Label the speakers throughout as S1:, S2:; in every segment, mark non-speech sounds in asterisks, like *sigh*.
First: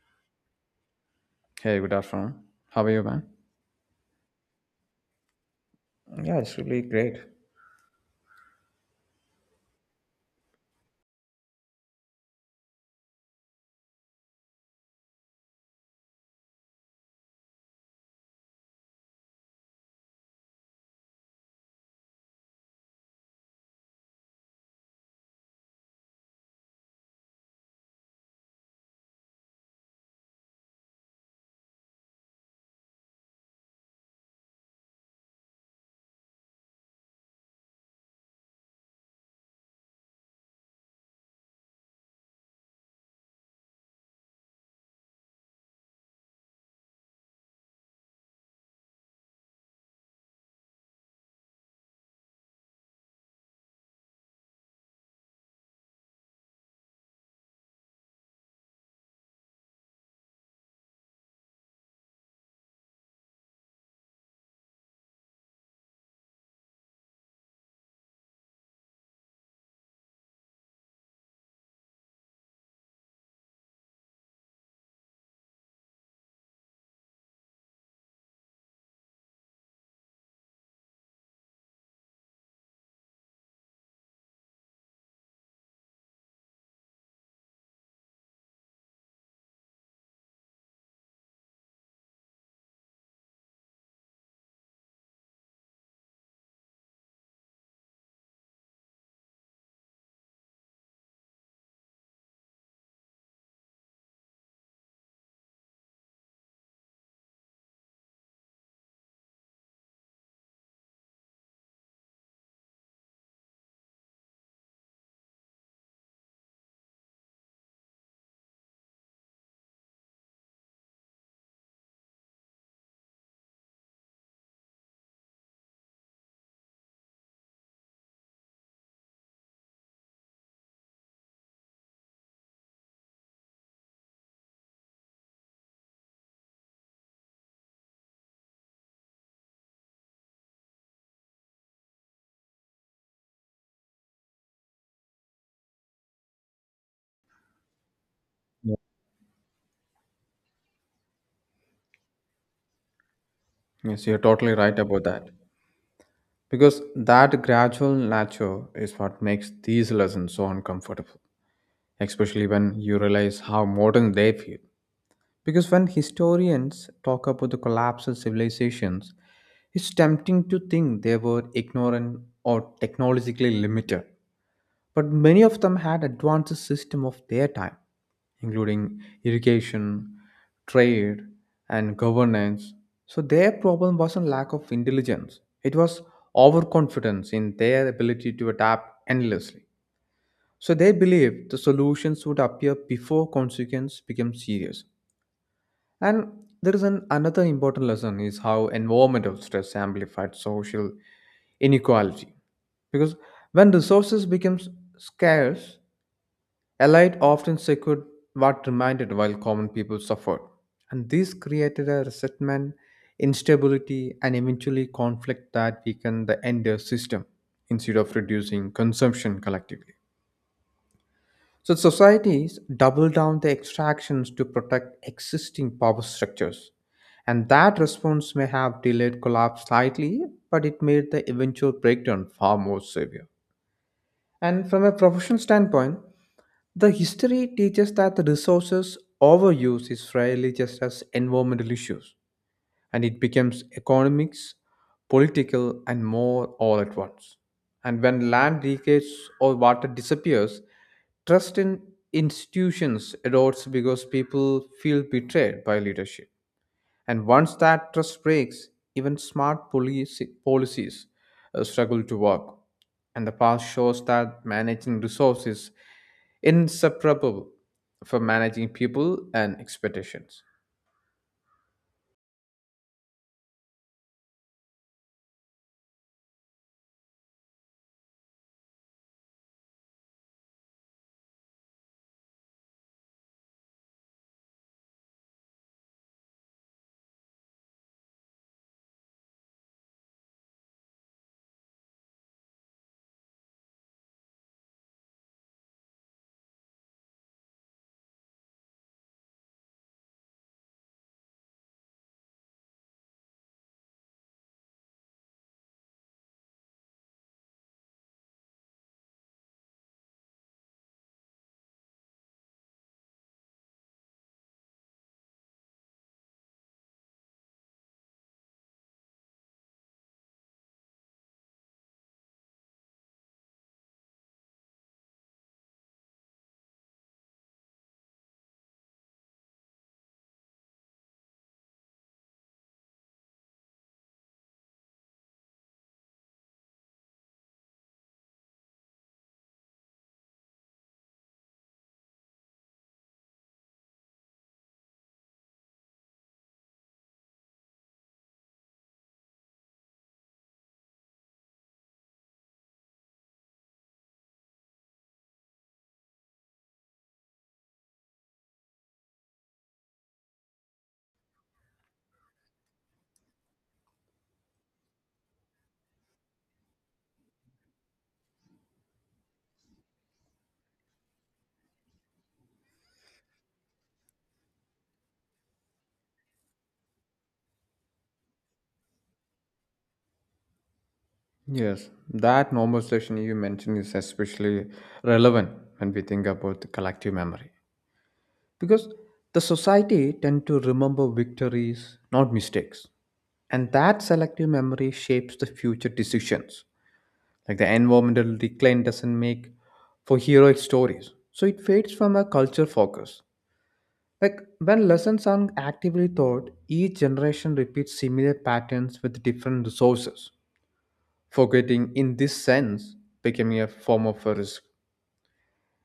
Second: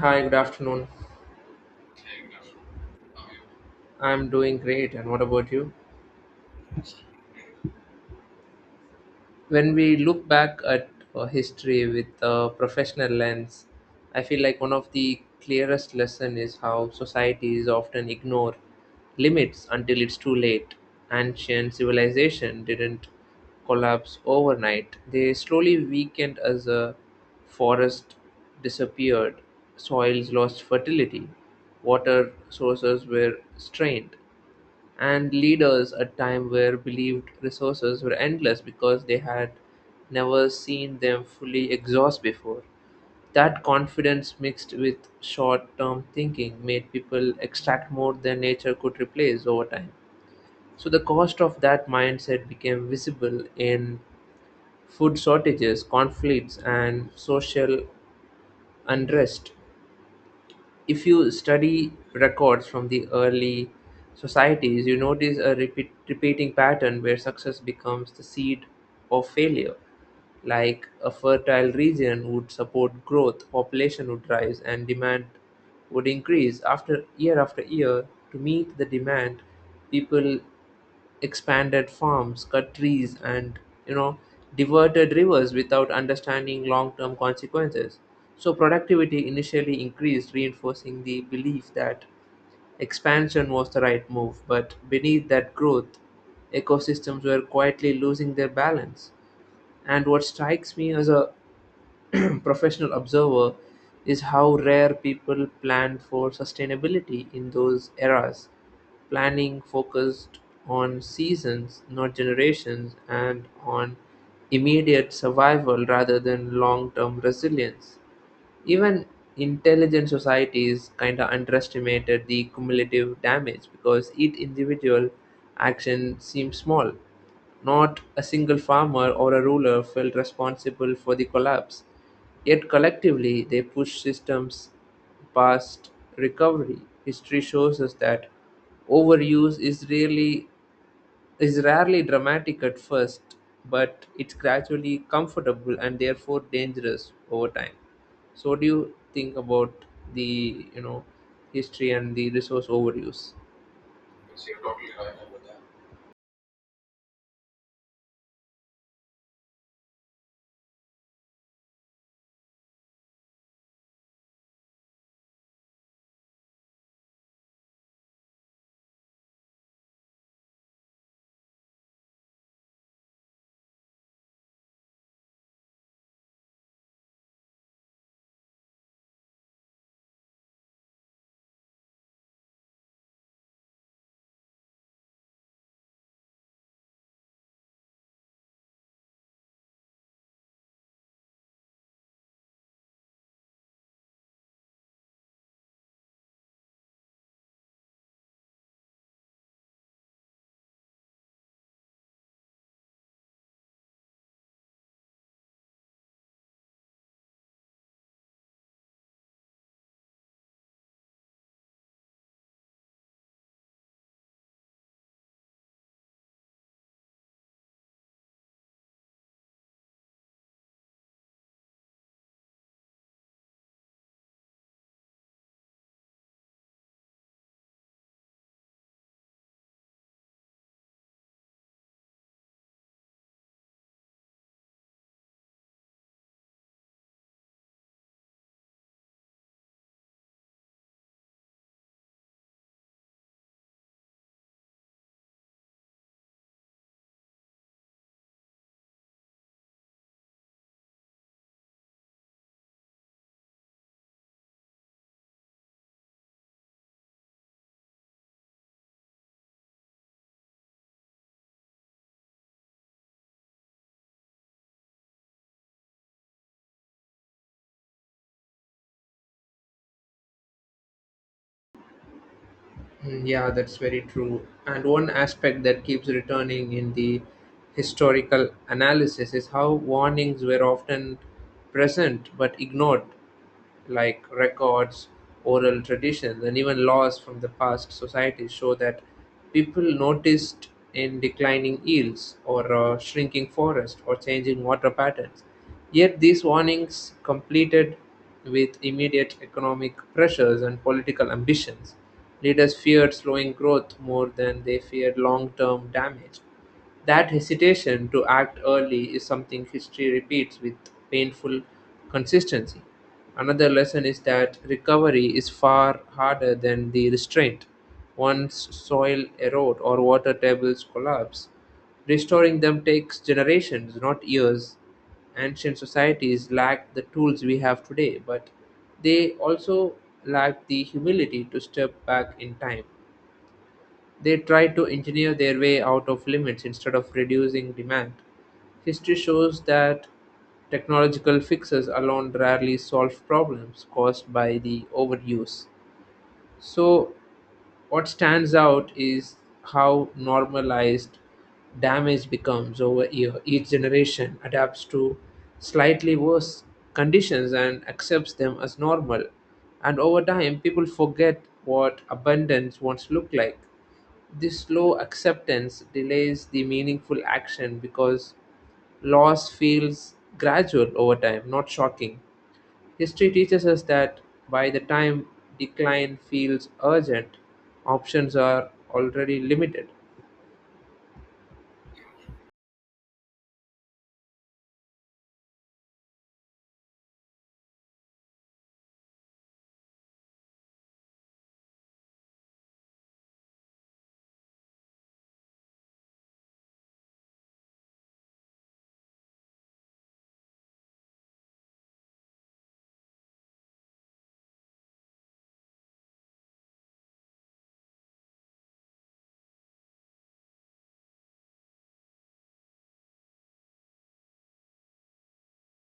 S1: Hi, good afternoon.
S2: Hey, good afternoon. How are you, man?
S1: I'm doing great, and what about you?
S2: Yeah, it's really great.
S1: When we look back at history with a professional lens, I feel like one of the clearest lesson is how societies often ignore limits until it's too late. Ancient civilization didn't collapse overnight. They slowly weakened as a forest disappeared, soils lost fertility, water sources were strained. And leaders at time where believed resources were endless because they had never seen them fully exhaust before. That confidence mixed with short term thinking made people extract more than nature could replace over time. So the cost of that mindset became visible in food shortages, conflicts, and social unrest if you study records from the early societies, you notice a repeating pattern where success becomes the seed of failure, like a fertile region would support growth, population would rise, and demand would increase after year to meet the demand. People expanded farms, cut trees, and you know diverted rivers without understanding long-term consequences. So productivity initially increased, reinforcing the belief that expansion was the right move. But beneath that growth, ecosystems were quietly losing their balance. And what strikes me as a *clears throat* professional observer is how rare people planned for sustainability in those eras. Planning focused on seasons, not generations, and on immediate survival rather than long term resilience, even intelligent societies kind of underestimated the cumulative damage because each individual action seemed small. Not a single farmer or a ruler felt responsible for the collapse. Yet collectively, they pushed systems past recovery. History shows us that overuse is rarely dramatic at first, but it's gradually comfortable and therefore dangerous over time. So, what do
S2: Yeah.
S1: you think about the history and the resource overuse?
S2: Yes, you're totally right about that. Because that gradual nature is what makes these lessons so uncomfortable, especially when you realize how modern they feel. Because when historians talk about the collapse of civilizations, it's tempting to think they were ignorant or technologically limited. But many of them had advanced system of their time, including irrigation, trade, and governance. So their problem wasn't lack of intelligence. It was overconfidence in their ability to adapt endlessly. So they believed the solutions would appear before consequence became serious. And there is an another important lesson is how environmental stress amplified social inequality. Because when resources become scarce, elite often secured what remained while common people suffered. And this created a resentment, instability, and eventually conflict that weakened the entire system instead of reducing consumption collectively. So societies double down the extractions to protect existing power structures. And that response may have delayed collapse slightly, but it made the eventual breakdown far more severe. And from a professional standpoint, the history teaches that the resources overuse is rarely just as environmental issues, and it becomes economics, political, and more all at once. And when land degrades or water disappears, trust in institutions erodes because people feel betrayed by leadership. And once that trust breaks, even smart policy, policies struggle to work. And the past shows that managing resources is inseparable from managing people and expectations.
S1: Mm, yeah, that's very true. And one aspect that keeps returning in the historical analysis is how warnings were often present but ignored. Like records, oral traditions, and even laws from the past societies show that people noticed in declining yields or shrinking forests or changing water patterns. Yet these warnings completed with immediate economic pressures and political ambitions. Leaders feared slowing growth more than they feared long term damage. That hesitation to act early is something history repeats with painful consistency. Another lesson is that recovery is far harder than the restraint. Once soil erode or water tables collapse, restoring them takes generations, not years. Ancient societies lacked the tools we have today, but they also lacked the humility to step back in time. They tried to engineer their way out of limits instead of reducing demand. History shows that technological fixes alone rarely solve problems caused by the overuse. So, what stands out is how normalized damage becomes over year. Each generation adapts to slightly worse conditions and accepts them as normal. And over time, people forget what abundance once looked like. This slow acceptance delays the meaningful action because loss feels gradual over time, not shocking. History teaches us that by the time decline feels urgent, options are already limited.
S2: Yes, that normalization you mentioned is especially relevant when we think about the collective memory, because the society tend to remember victories not mistakes, and that selective memory shapes the future decisions, like the environmental decline doesn't make for heroic stories so it fades from a culture focus, like when lessons aren't actively taught each generation repeats similar patterns with different resources. Forgetting in this sense becoming a form of a risk.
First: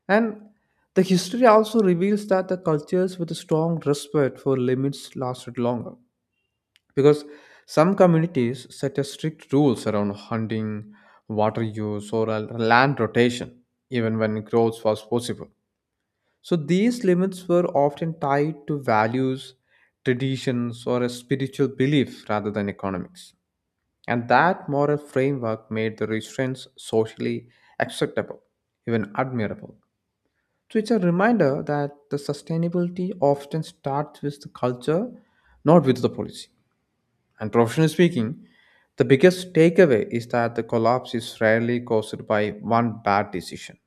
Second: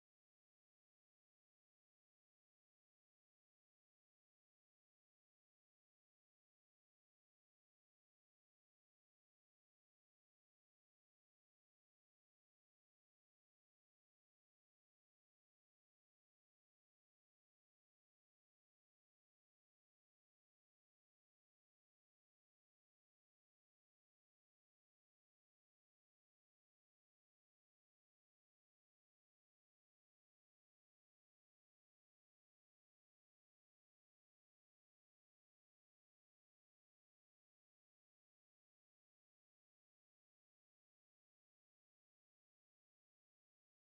S2: And the history also reveals that the cultures with a strong respect for limits lasted longer. Because some communities set a strict rules around hunting, water use, or a land rotation, even when growth was possible. So these limits were often tied to values, traditions, or a spiritual belief rather than economics. And that moral framework made the restraints socially acceptable, even admirable. So it's a reminder that the sustainability often starts with the culture, not with the policy. And professionally speaking, the biggest takeaway is that the collapse is rarely caused by one bad decision.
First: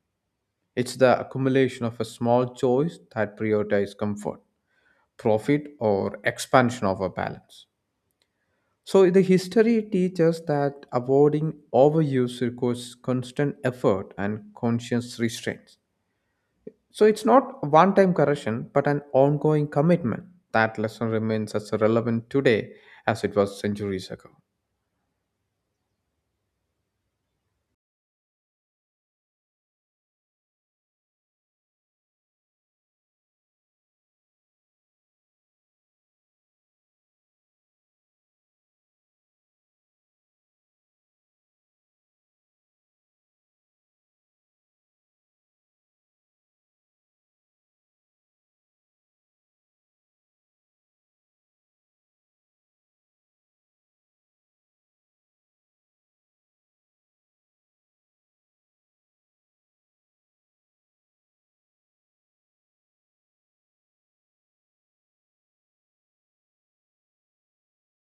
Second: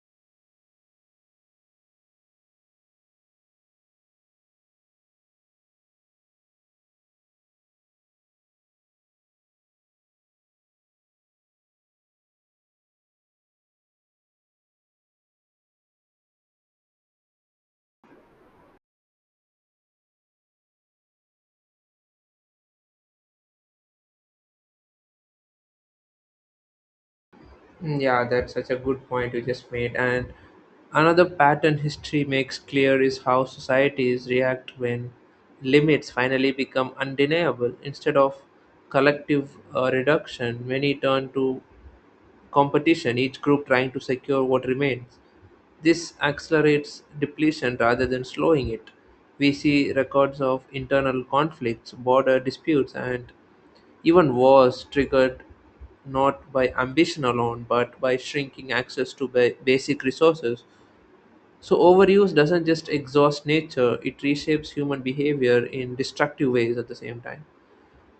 S2: It's the accumulation of a small choice that prioritizes comfort, profit, or expansion of a balance. So the history teaches that avoiding overuse requires constant effort and conscious restraints. So it's not one time correction, but an ongoing commitment. That lesson remains as relevant today as it was centuries ago.
S1: Mm, yeah, that's such a good point you just made. And another pattern history makes clear is how societies react when limits finally become undeniable. Instead of collective reduction, many turn to competition, each group trying to secure what remains. This accelerates depletion rather than slowing it. We see records of internal conflicts, border disputes, and even wars triggered not by ambition alone but by shrinking access to basic resources. So, overuse doesn't just exhaust nature, it reshapes human behavior in destructive ways at the same time.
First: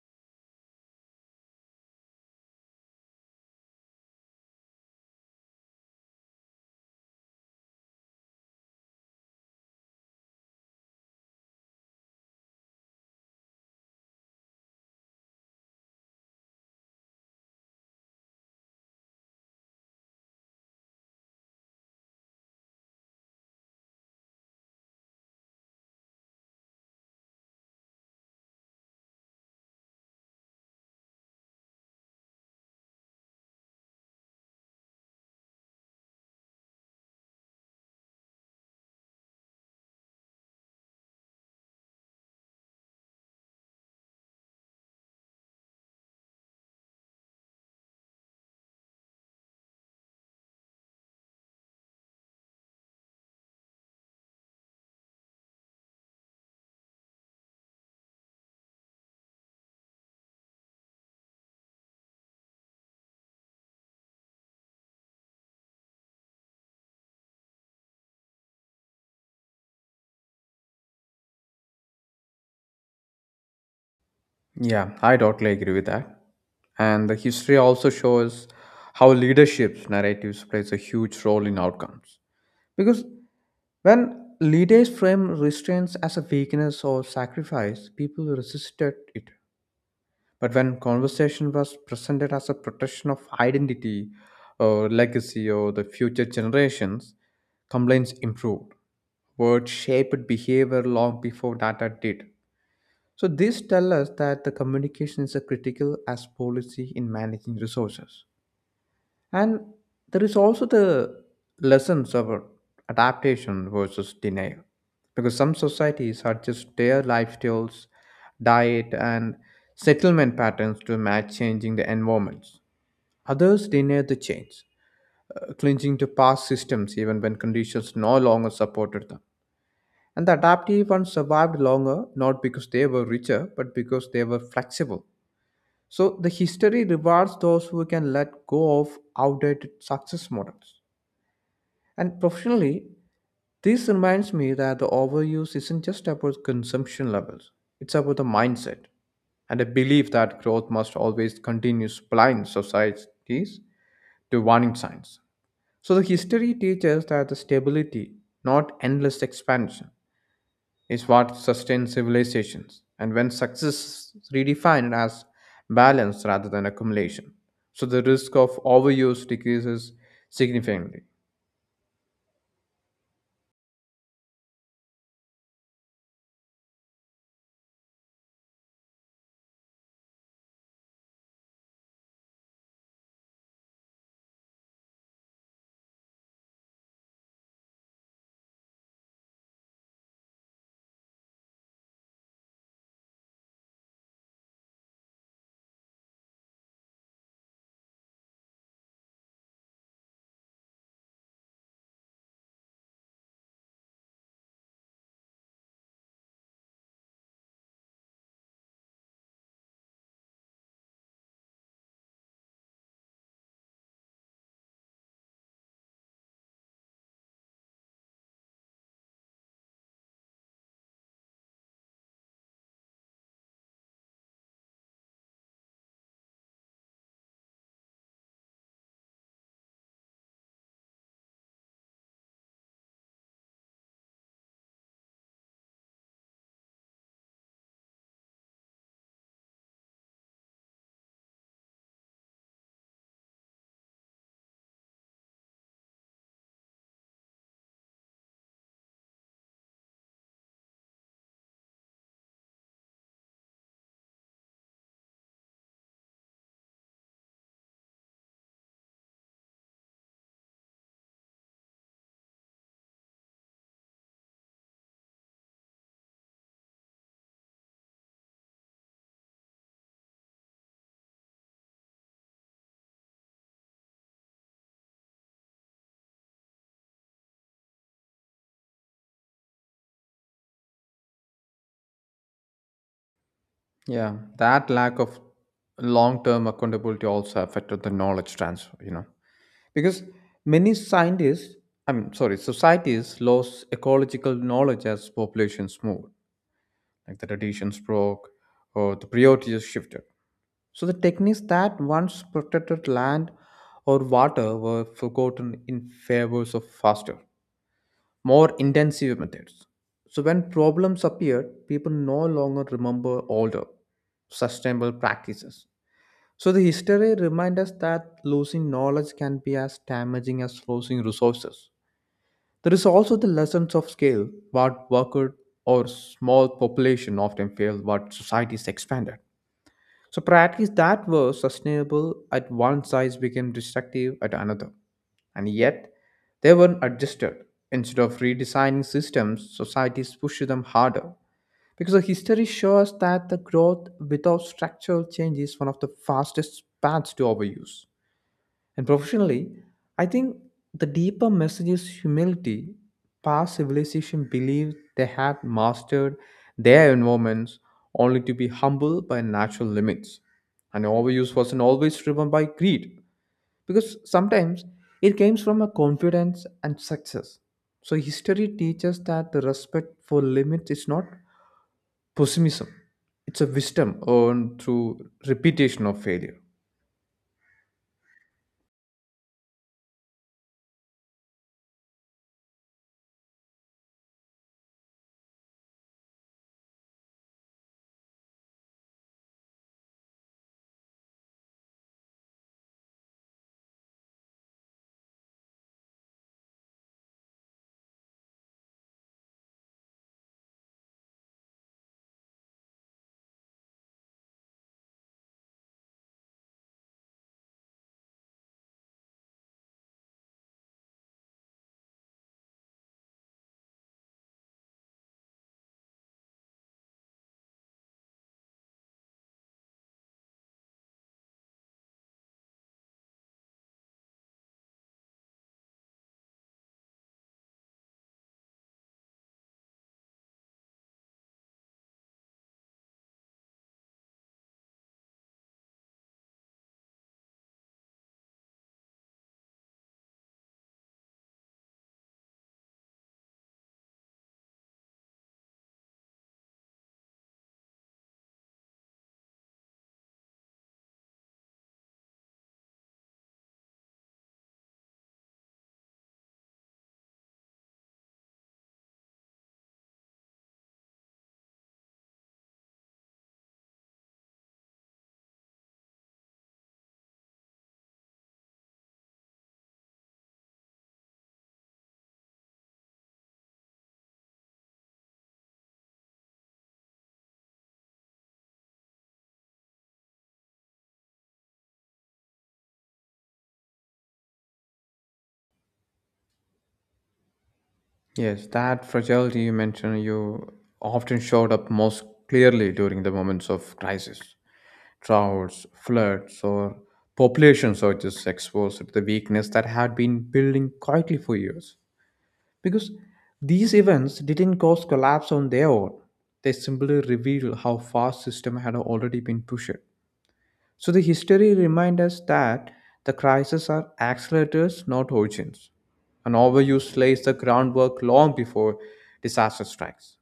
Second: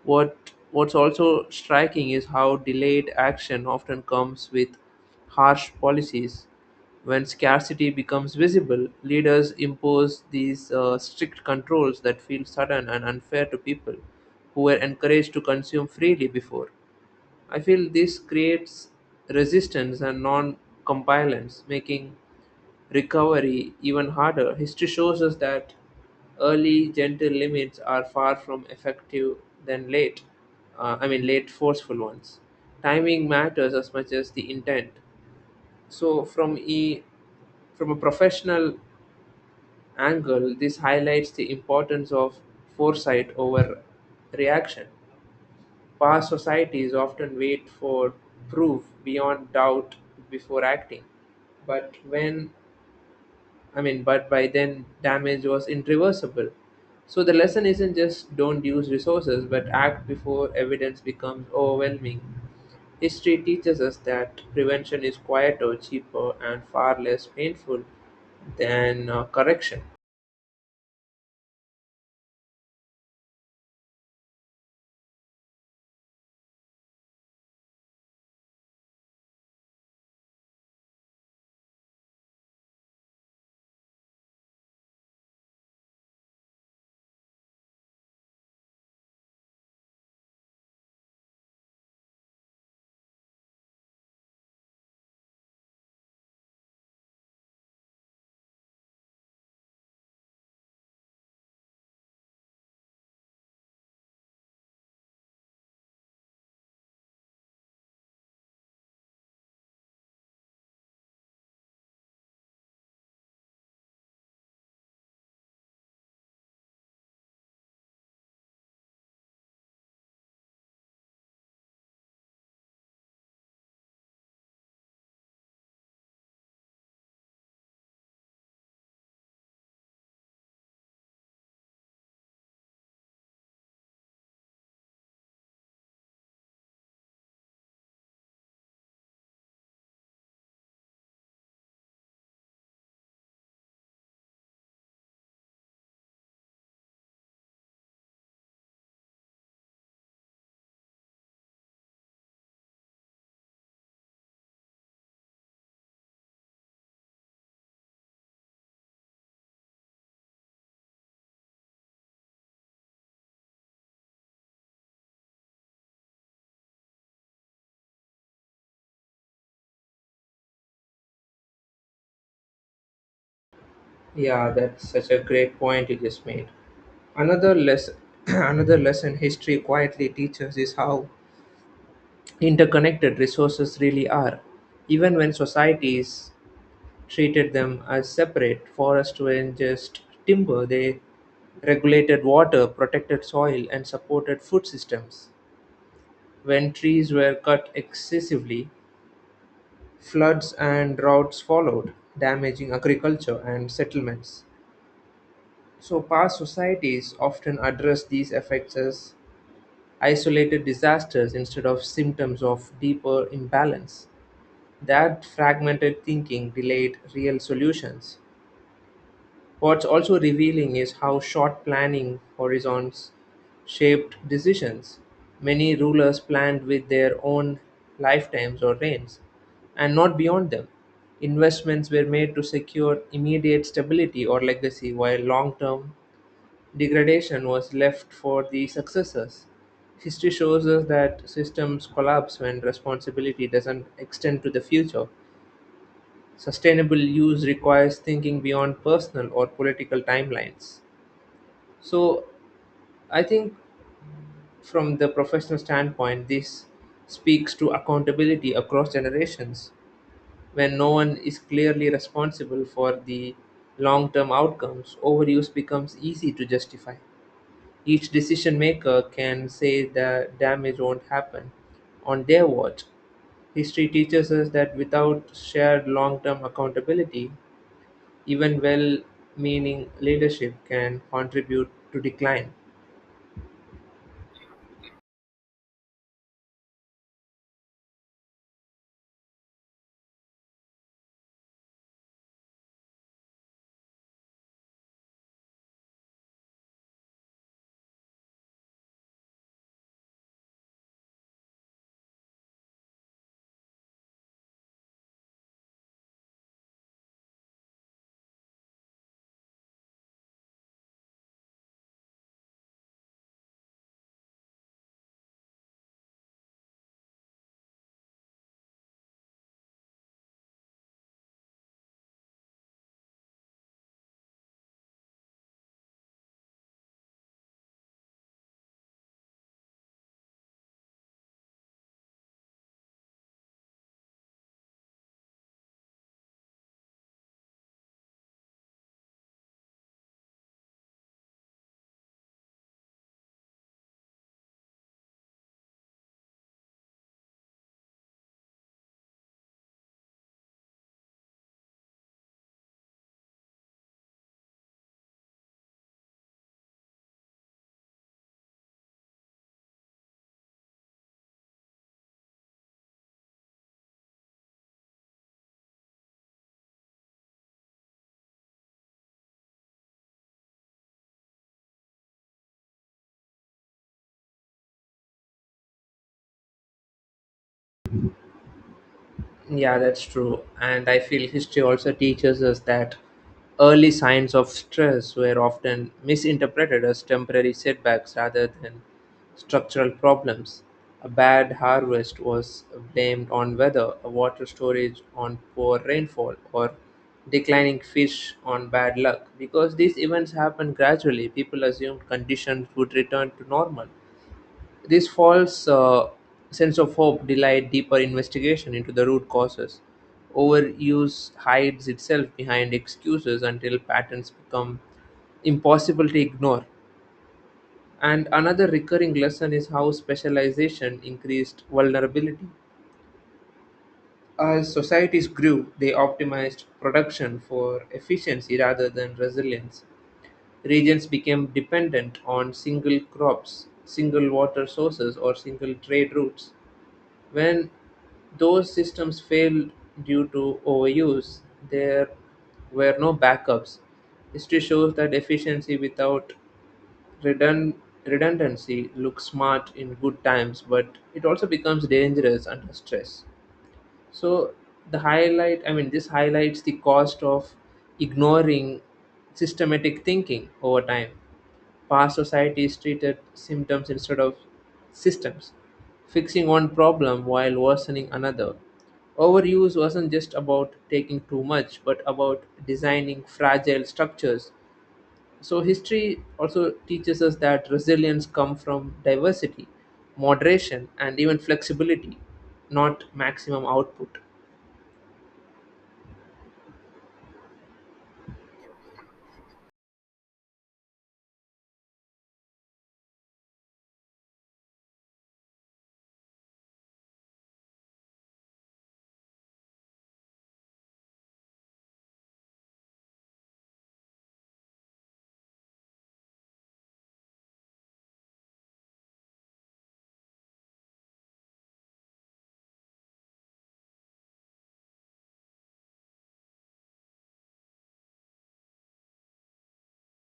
S1: What what's also striking is how delayed action often comes with harsh policies. When scarcity becomes visible, leaders impose these strict controls that feel sudden and unfair to people who were encouraged to consume freely before. I feel this creates resistance and non compliance, making recovery even harder. History shows us that early gentle limits are far from effective than late, late forceful ones. Timing matters as much as the intent. So, from a professional angle, this highlights the importance of foresight over reaction. Past societies often wait for proof beyond doubt before acting, but when I mean, but by then damage was irreversible. So the lesson isn't just don't use resources, but act before evidence becomes overwhelming. History teaches us that prevention is quieter, cheaper, and far less painful than correction.
S2: Yeah, I totally agree with that. And the history also shows how leadership's narratives plays a huge role in outcomes. Because when leaders frame restraints as a weakness or sacrifice, people resisted it. But when conversation was presented as a protection of identity or legacy or the future generations, complaints improved. Words shaped behavior long before data did. So this tells us that the communication is a critical as policy in managing resources. And there is also the lessons of adaptation versus denial. Because some societies adjust their lifestyles, diet, and settlement patterns to match changing the environments. Others deny the change, clinging to past systems even when conditions no longer supported them. And the adaptive ones survived longer not because they were richer, but because they were flexible. So the history rewards those who can let go of outdated success models. And professionally, this reminds me that the overuse isn't just about consumption levels, it's about the mindset and a belief that growth must always continue blind societies to warning signs. So the history teaches that the stability, not endless expansion, is what sustains civilizations. And when success is redefined as balance rather than accumulation, so the risk of overuse decreases significantly.
S1: Yeah, that's such a great point you just made. Another lesson, *clears throat* Another lesson history quietly teaches is how interconnected resources really are, even when societies treated them as separate. Forests were just timber, they regulated water, protected soil, and supported food systems. When trees were cut excessively, floods and droughts followed, damaging agriculture and settlements. So, past societies often address these effects as isolated disasters instead of symptoms of deeper imbalance. That fragmented thinking delayed real solutions. What's also revealing is how short planning horizons shaped decisions. Many rulers planned with their own lifetimes or reigns, and not beyond them. Investments were made to secure immediate stability or legacy, while long term degradation was left for the successors. History shows us that systems collapse when responsibility doesn't extend to the future. Sustainable use requires thinking beyond personal or political timelines. So I think from the professional standpoint, this speaks to accountability across generations. When no one is clearly responsible for the long term outcomes, overuse becomes easy to justify. Each decision maker can say the damage won't happen on their watch. History teaches us that without shared long term accountability, even well-meaning leadership can contribute to decline.
S2: Yeah, that lack of long-term accountability also affected the knowledge transfer, you know, because many scientists, I mean, sorry, societies lost ecological knowledge as populations moved, like the traditions broke or the priorities shifted. So the techniques that once protected land or water were forgotten in favors of faster, more intensive methods. So when problems appeared, people no longer remember older sustainable practices. So the history reminds us that losing knowledge can be as damaging as losing resources. There is also the lessons of scale, what worked or small population often failed, what societies expanded. So practice that were sustainable at one size became destructive at another. And yet, they weren't adjusted. Instead of redesigning systems, societies pushed them harder. Because the history shows that the growth without structural change is one of the fastest paths to overuse. And professionally, I think the deeper message is humility. Past civilization believed they had mastered their environments only to be humbled by natural limits. And overuse wasn't always driven by greed, because sometimes it came from a confidence and success. So history teaches that the respect for limits is not pessimism. It's a wisdom earned through repetition of failure.
S1: Yeah, that's true. And I feel history also teaches us that early signs of stress were often misinterpreted as temporary setbacks rather than structural problems. A bad harvest was blamed on weather, a water storage on poor rainfall, or declining fish on bad luck. Because these events happened gradually, people assumed conditions would return to normal. This false sense of hope delayed deeper investigation into the root causes. Overuse hides itself behind excuses until patterns become impossible to ignore. And another recurring lesson is how specialization increased vulnerability. As societies grew, they optimized production for efficiency rather than resilience. Regions became dependent on single crops, single water sources, or single trade routes. When those systems failed due to overuse, there were no backups. History shows that efficiency without redund- redundancy looks smart in good times, but it also becomes dangerous under stress. So the highlight, I mean, this highlights the cost of ignoring systematic thinking over time. Past societies treated symptoms instead of systems, fixing one problem while worsening another. Overuse wasn't just about taking too much, but about designing fragile structures. So history also teaches us that resilience comes from diversity, moderation, and even flexibility, not maximum output.
S2: Yes, that fragility you mentioned, you often showed up most clearly during the moments of crisis. Droughts, floods, or population surges exposed the weakness that had been building quietly for years. Because these events didn't cause collapse on their own, they simply reveal how far system had already been pushed. So the history reminds us that the crises are accelerators, not origins. An overuse lays the groundwork long before disaster strikes.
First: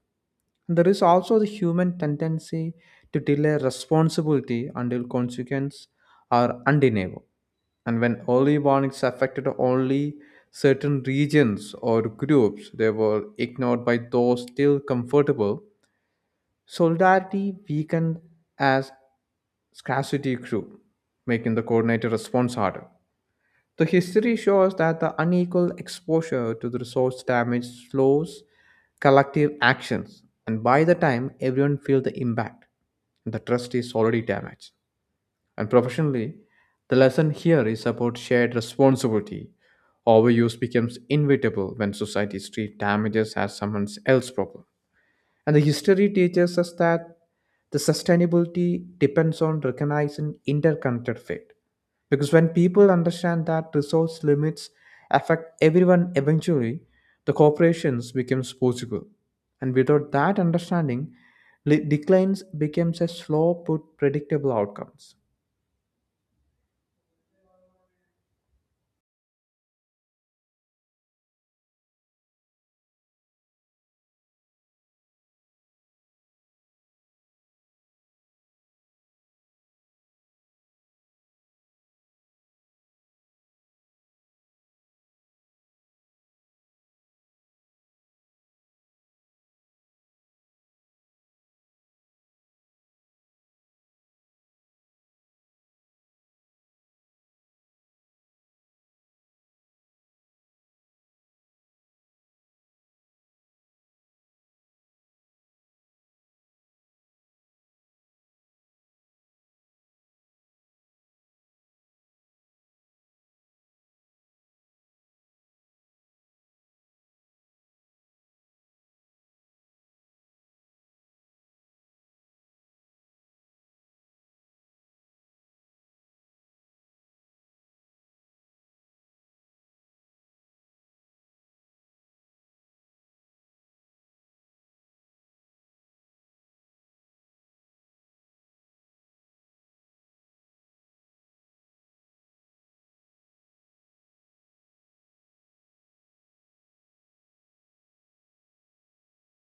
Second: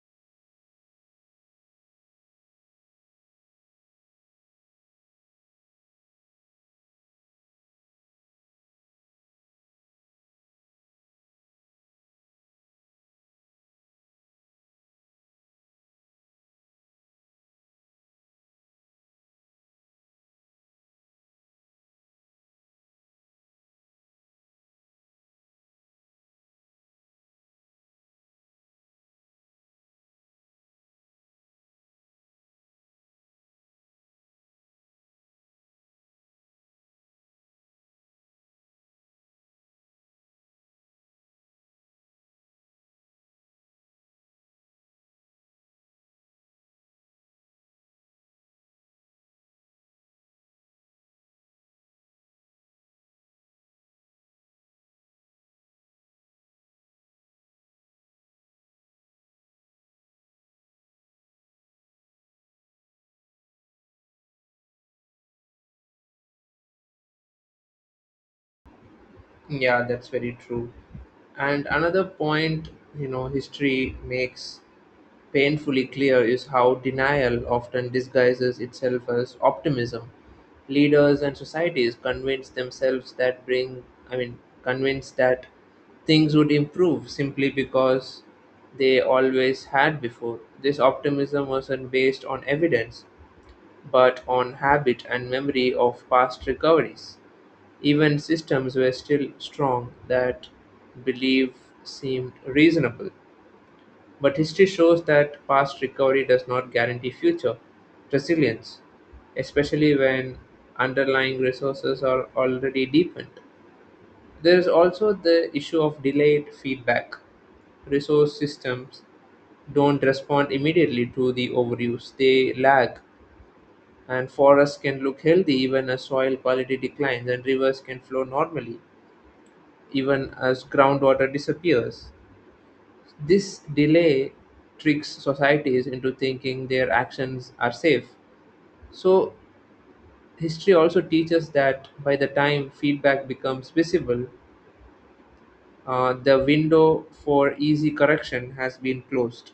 S2: There is also the human tendency to delay responsibility until consequences are undeniable. And when early warnings affected only certain regions or groups, they were ignored by those still comfortable. Solidarity weakened as scarcity grew, making the coordinated response harder. The history shows that the unequal exposure to the resource damage slows collective actions, and by the time everyone feels the impact, the trust is already damaged. And professionally, the lesson here is about shared responsibility. Overuse becomes inevitable when societies treat damages as someone else's problem. And the history teaches us that the sustainability depends on recognizing interconnected fate. Because when people understand that resource limits affect everyone eventually, the corporations becomes possible. And without that understanding, declines becomes a slow but predictable outcomes.
S1: Yeah, that's very true. And another point, you know, history makes painfully clear is how denial often disguises itself as optimism. Leaders and societies convince themselves that bring, I mean, convince that things would improve simply because they always had before. This optimism wasn't based on evidence, but on habit and memory of past recoveries. Even systems were still strong that belief seemed reasonable. But history shows that past recovery does not guarantee future resilience, especially when underlying resources are already deepened. There is also the issue of delayed feedback. Resource systems don't respond immediately to the overuse, they lag, and forests can look healthy even as soil quality declines, and rivers can flow normally even as groundwater disappears. This delay tricks societies into thinking their actions are safe. So, history also teaches that by the time feedback becomes visible, the window for easy correction has been closed.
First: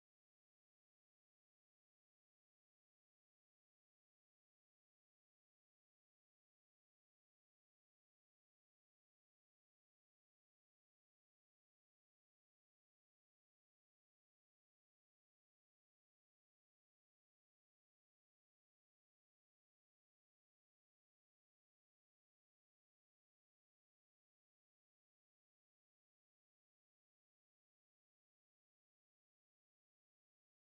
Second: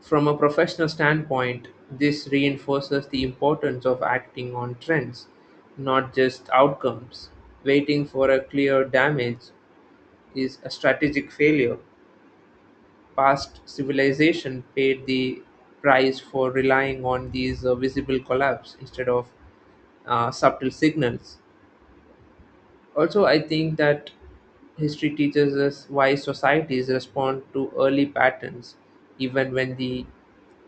S1: From a professional standpoint, this reinforces the importance of acting on trends, not just outcomes. Waiting for a clear damage is a strategic failure. Past civilization paid the price for relying on these visible collapse instead of subtle signals. Also, I think that history teaches us why societies respond to early patterns, even when the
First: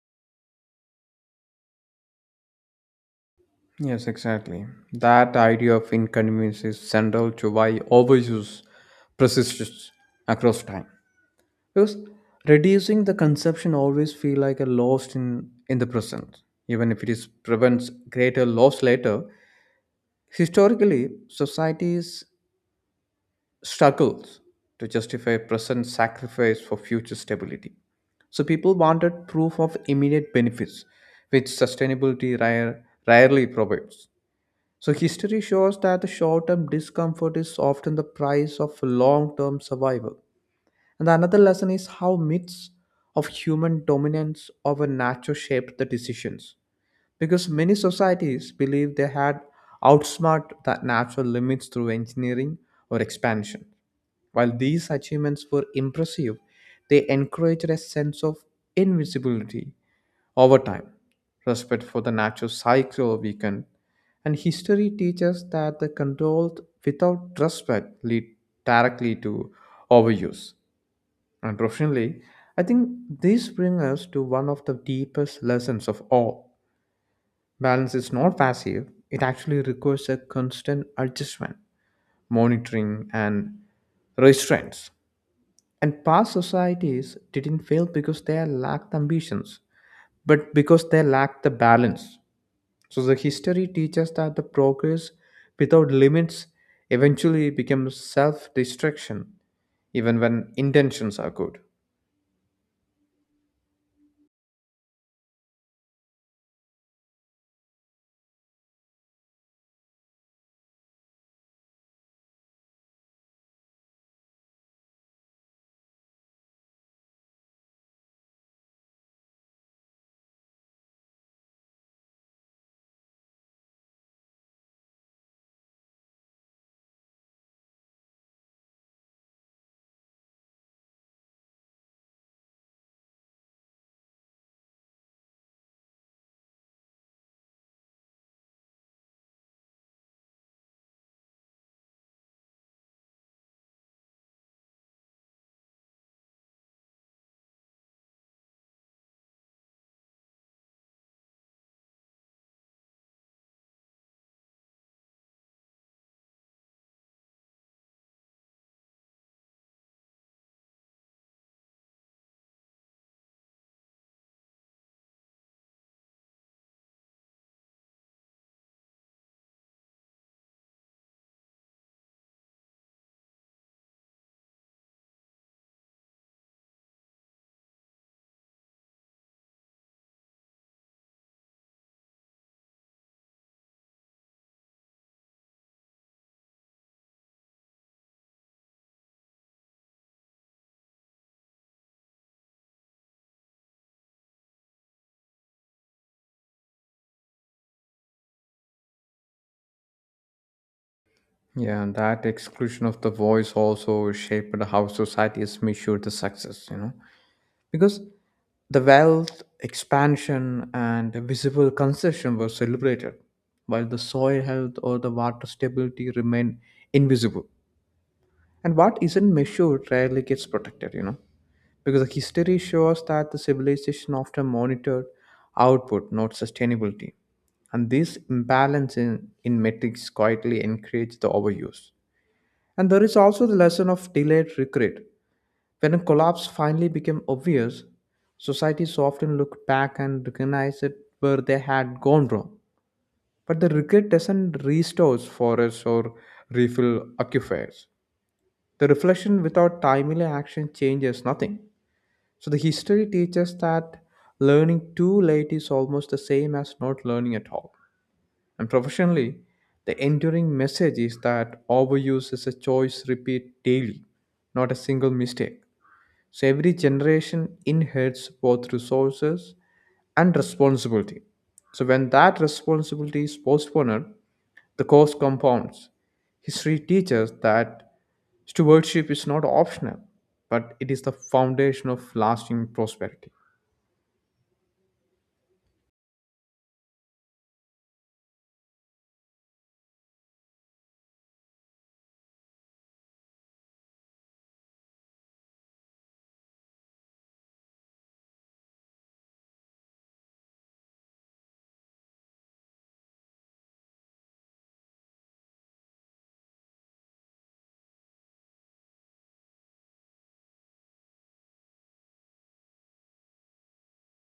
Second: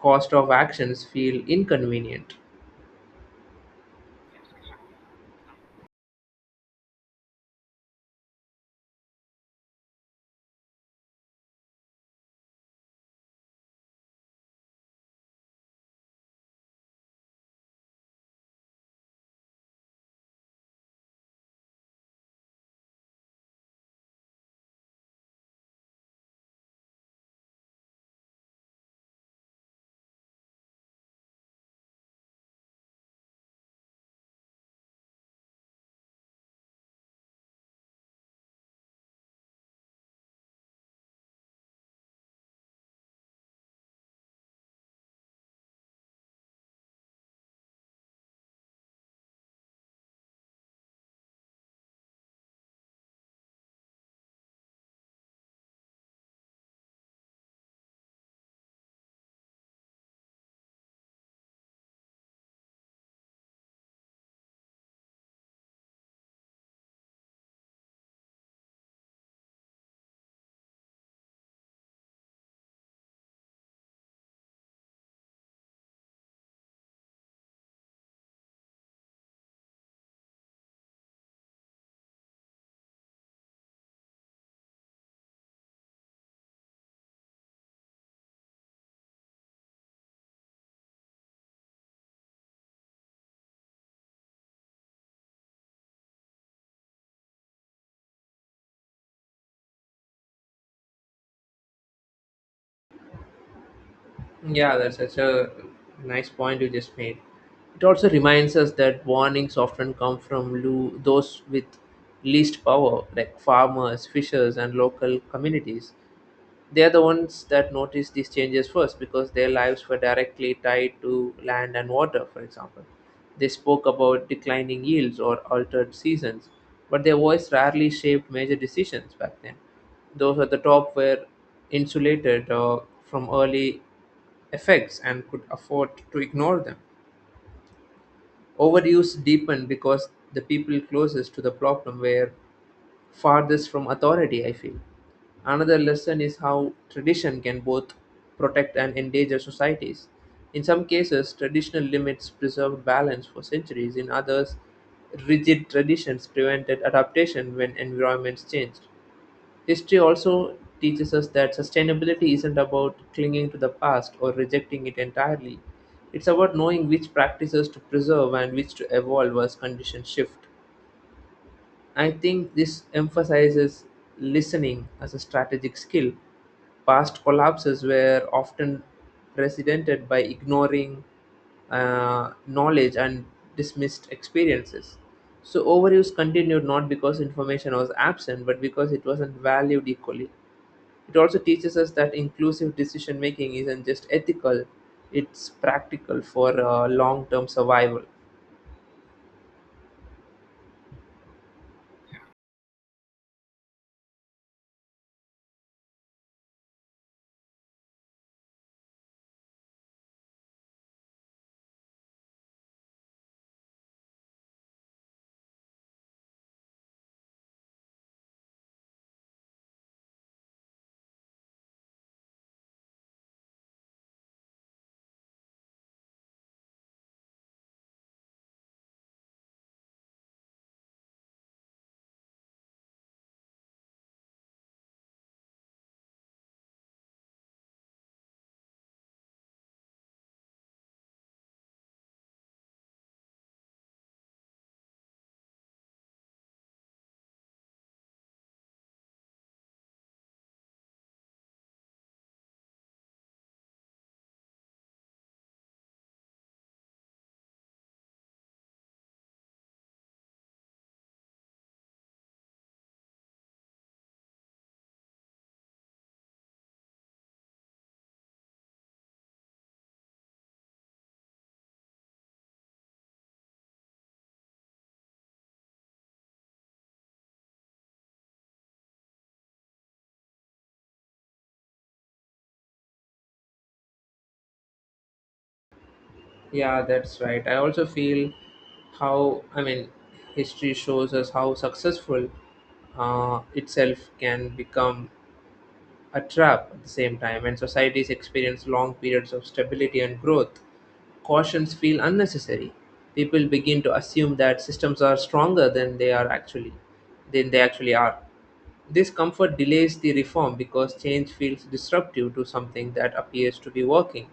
S1: cost of actions feel inconvenient.
S2: Yes, exactly. That idea of inconvenience is central to why overuse persists across time. Because reducing the consumption always feel like a loss in the present, even if it is prevents greater loss later. Historically, societies struggles to justify present sacrifice for future stability. So people wanted proof of immediate benefits, which sustainability rarely provides. So history shows that the short-term discomfort is often the price of long-term survival. And another lesson is how myths of human dominance over nature shaped the decisions. Because many societies believed they had outsmart the natural limits through engineering or expansion. While these achievements were impressive, they encouraged a sense of invisibility over time. Respect for the natural cycle weakened, and history teaches that the controlled without respect lead directly to overuse. Unfortunately, I think this brings us to one of the deepest lessons of all. Balance is not passive, it actually requires a constant adjustment, monitoring, and restraints. And past societies didn't fail because they lacked ambitions, but because they lacked the balance. So the history teaches that the progress without limits eventually becomes self destruction, even when intentions are good.
S1: Yeah, that's such a nice point you just made. It also reminds us that warnings often come from those with least power, like farmers, fishers, and local communities. They're the ones that noticed these changes first because their lives were directly tied to land and water, for example. They spoke about declining yields or altered seasons, but their voice rarely shaped major decisions back then. Those at the top were insulated from early effects and could afford to ignore them. Overuse deepened because the people closest to the problem were farthest from authority, I feel. Another lesson is how tradition can both protect and endanger societies. In some cases, traditional limits preserved balance for centuries, in others, rigid traditions prevented adaptation when environments changed. History also teaches us that sustainability isn't about clinging to the past or rejecting it entirely. It's about knowing which practices to preserve and which to evolve as conditions shift. I think this emphasizes listening as a strategic skill. Past collapses were often precedented by ignoring knowledge and dismissed experiences. So overuse continued not because information was absent, but because it wasn't valued equally. It also teaches us that inclusive decision making isn't just ethical, it's practical for long term survival.
S2: Yeah, and that exclusion of the voice also shaped how societies measured the success, you know, because the wealth expansion and visible concession were celebrated, while the soil health or the water stability remained invisible. And what isn't measured rarely gets protected, you know, because the history shows that the civilization often monitored output, not sustainability. And this imbalance in metrics quietly encouraged the overuse. And there is also the lesson of delayed regret. When a collapse finally became obvious, societies often look back and recognize it where they had gone wrong. But the regret doesn't restore forests or refill aquifers. The reflection without timely action changes nothing. So the history teaches that learning too late is almost the same as not learning at all. And professionally, the enduring message is that overuse is a choice repeat daily, not a single mistake. So every generation inherits both resources and responsibility. So when that responsibility is postponed, the cost compounds. History teaches that stewardship is not optional, but it is the foundation of lasting prosperity.
S1: Yeah, that's right. I also feel how, I mean, history shows us how successful itself can become a trap at the same time, and societies experience long periods of stability and growth. Cautions feel unnecessary. People begin to assume that systems are stronger than than they actually are. This comfort delays the reform because change feels disruptive to something that appears to be working.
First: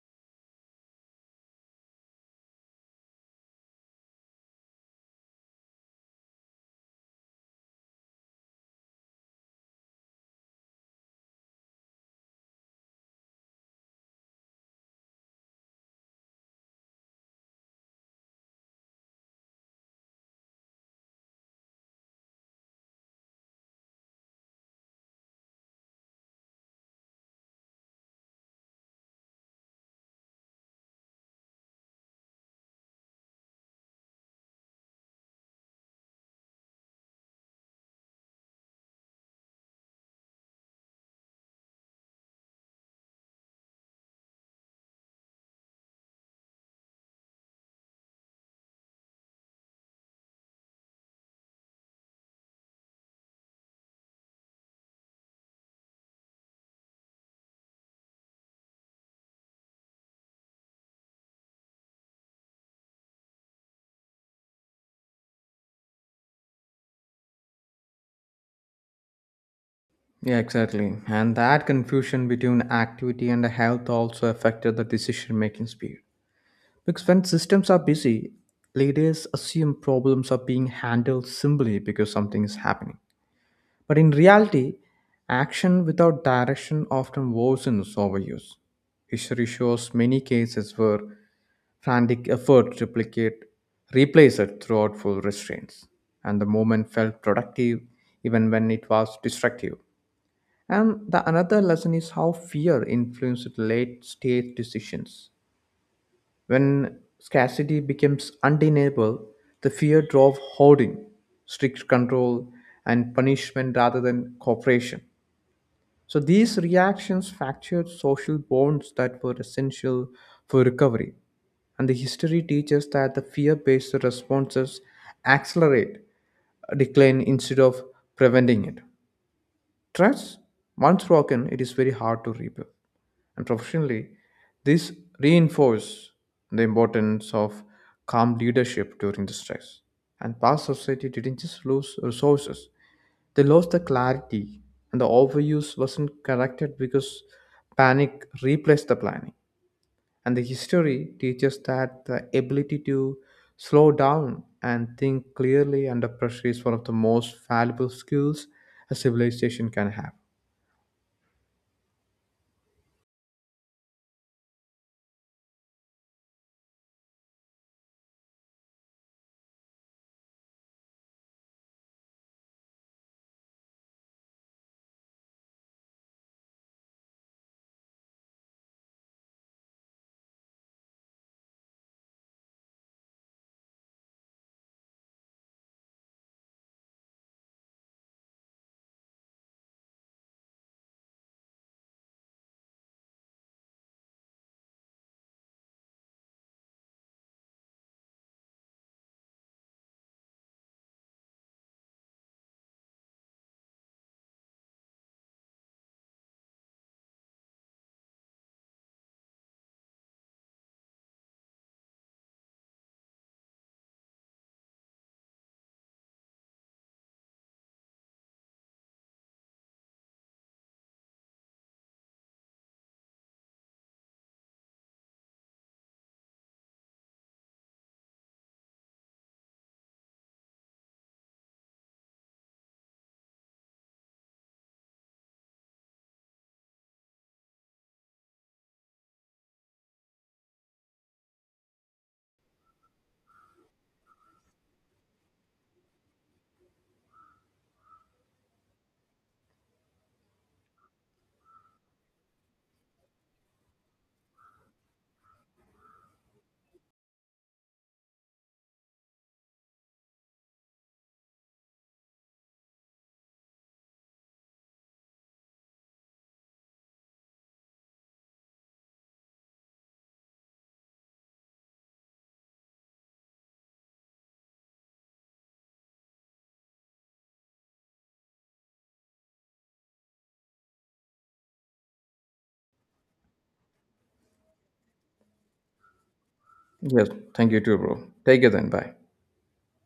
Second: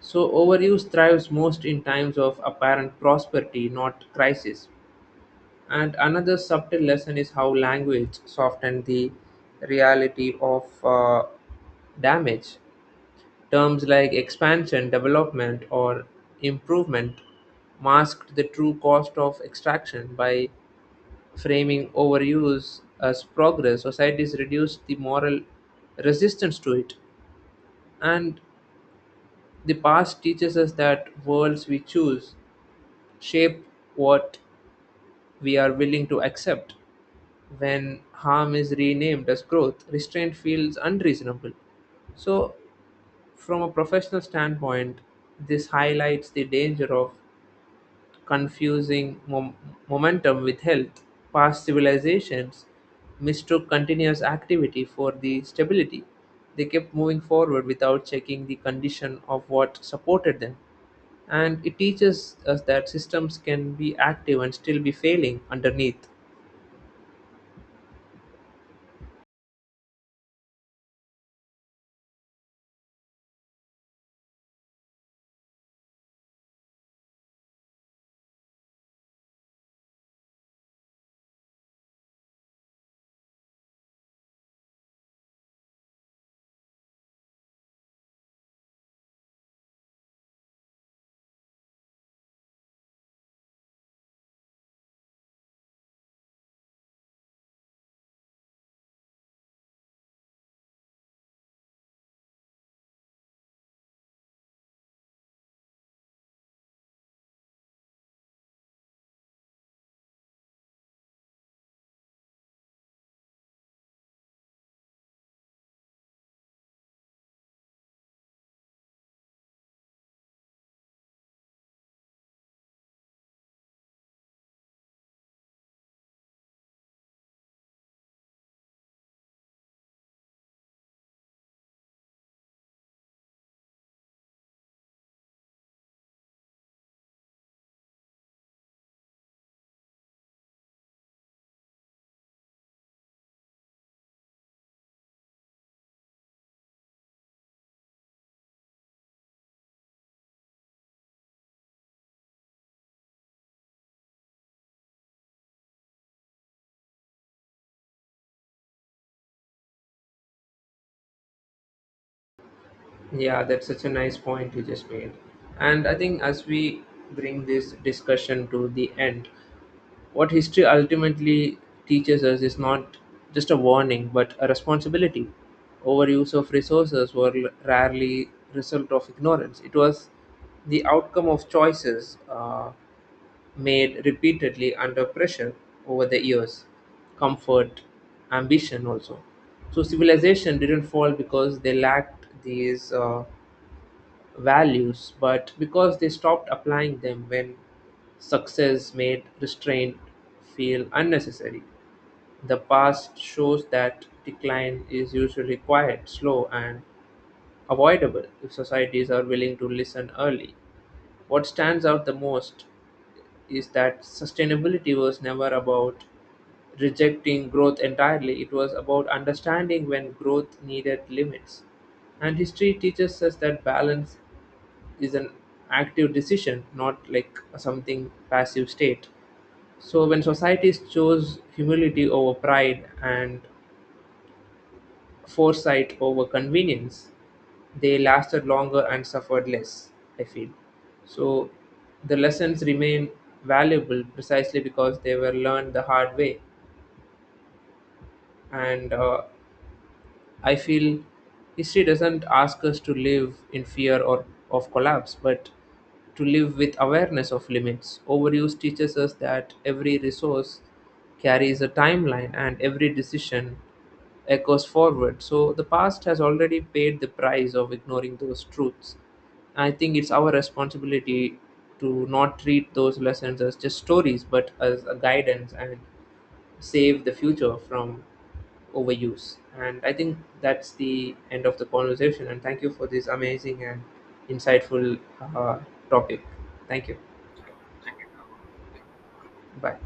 S1: So overuse thrives most in times of apparent prosperity, not crisis. And another subtle lesson is how language softens the reality of damage. Terms like expansion, development, or improvement masked the true cost of extraction by framing overuse as progress. Societies reduced the moral resistance to it. And The past teaches us that worlds we choose shape what we are willing to accept. When harm is renamed as growth, restraint feels unreasonable. So, from a professional standpoint, this highlights the danger of confusing momentum with health. Past civilizations mistook continuous activity for the stability. They kept moving forward without checking the condition of what supported them. And it teaches us that systems can be active and still be failing underneath.
S2: Yeah, exactly. And that confusion between activity and health also affected the decision making speed. Because when systems are busy, leaders assume problems are being handled simply because something is happening. But in reality, action without direction often worsens overuse. History shows many cases where frantic effort to replicate replace it throughout full restraints, and the moment felt productive even when it was destructive. And the another lesson is how fear influences late stage decisions when scarcity becomes undeniable, the fear drove hoarding, strict control, and punishment rather than cooperation. So these reactions fractured social bonds that were essential for recovery. And the history teaches that the fear based responses accelerate decline instead of preventing it. Trust, once broken, it is very hard to rebuild and professionally. This reinforces the importance of calm leadership during the stress. And past society didn't just lose resources, they lost the clarity, and the overuse wasn't corrected because panic replaced the planning. And the history teaches that the ability to slow down and think clearly under pressure is one of the most valuable skills a civilization can have.
S1: Yeah, that's such a nice point you just made. And I think as we bring this discussion to the end, what history ultimately teaches us is not just a warning but a responsibility. Overuse of resources were rarely result of ignorance. It was the outcome of choices. Made repeatedly under pressure over the years, comfort, ambition also. So civilization didn't fall because they lacked these values, but because they stopped applying them when success made restraint feel unnecessary. The past shows that decline is usually quiet, slow, and avoidable if societies are willing to listen early. What stands out the most is that sustainability was never about rejecting growth entirely, it was about understanding when growth needed limits. And history teaches us that balance is an active decision, not like something passive state. So when societies chose humility over pride and foresight over convenience, they lasted longer and suffered less, I feel. So the lessons remain valuable precisely because they were learned the hard way. And I feel history doesn't ask us to live in fear or of collapse, but to live with awareness of limits. Overuse teaches us that every resource carries a timeline and every decision echoes forward. So the past has already paid the price of ignoring those truths. I think it's our responsibility to not treat those lessons as just stories, but as a guidance and save the future from overuse. And I think that's the end of the conversation. And thank you for this amazing and insightful uh, topic. Thank you.
S2: Yes, thank you too, bro. Take it then. Bye.
S1: Bye.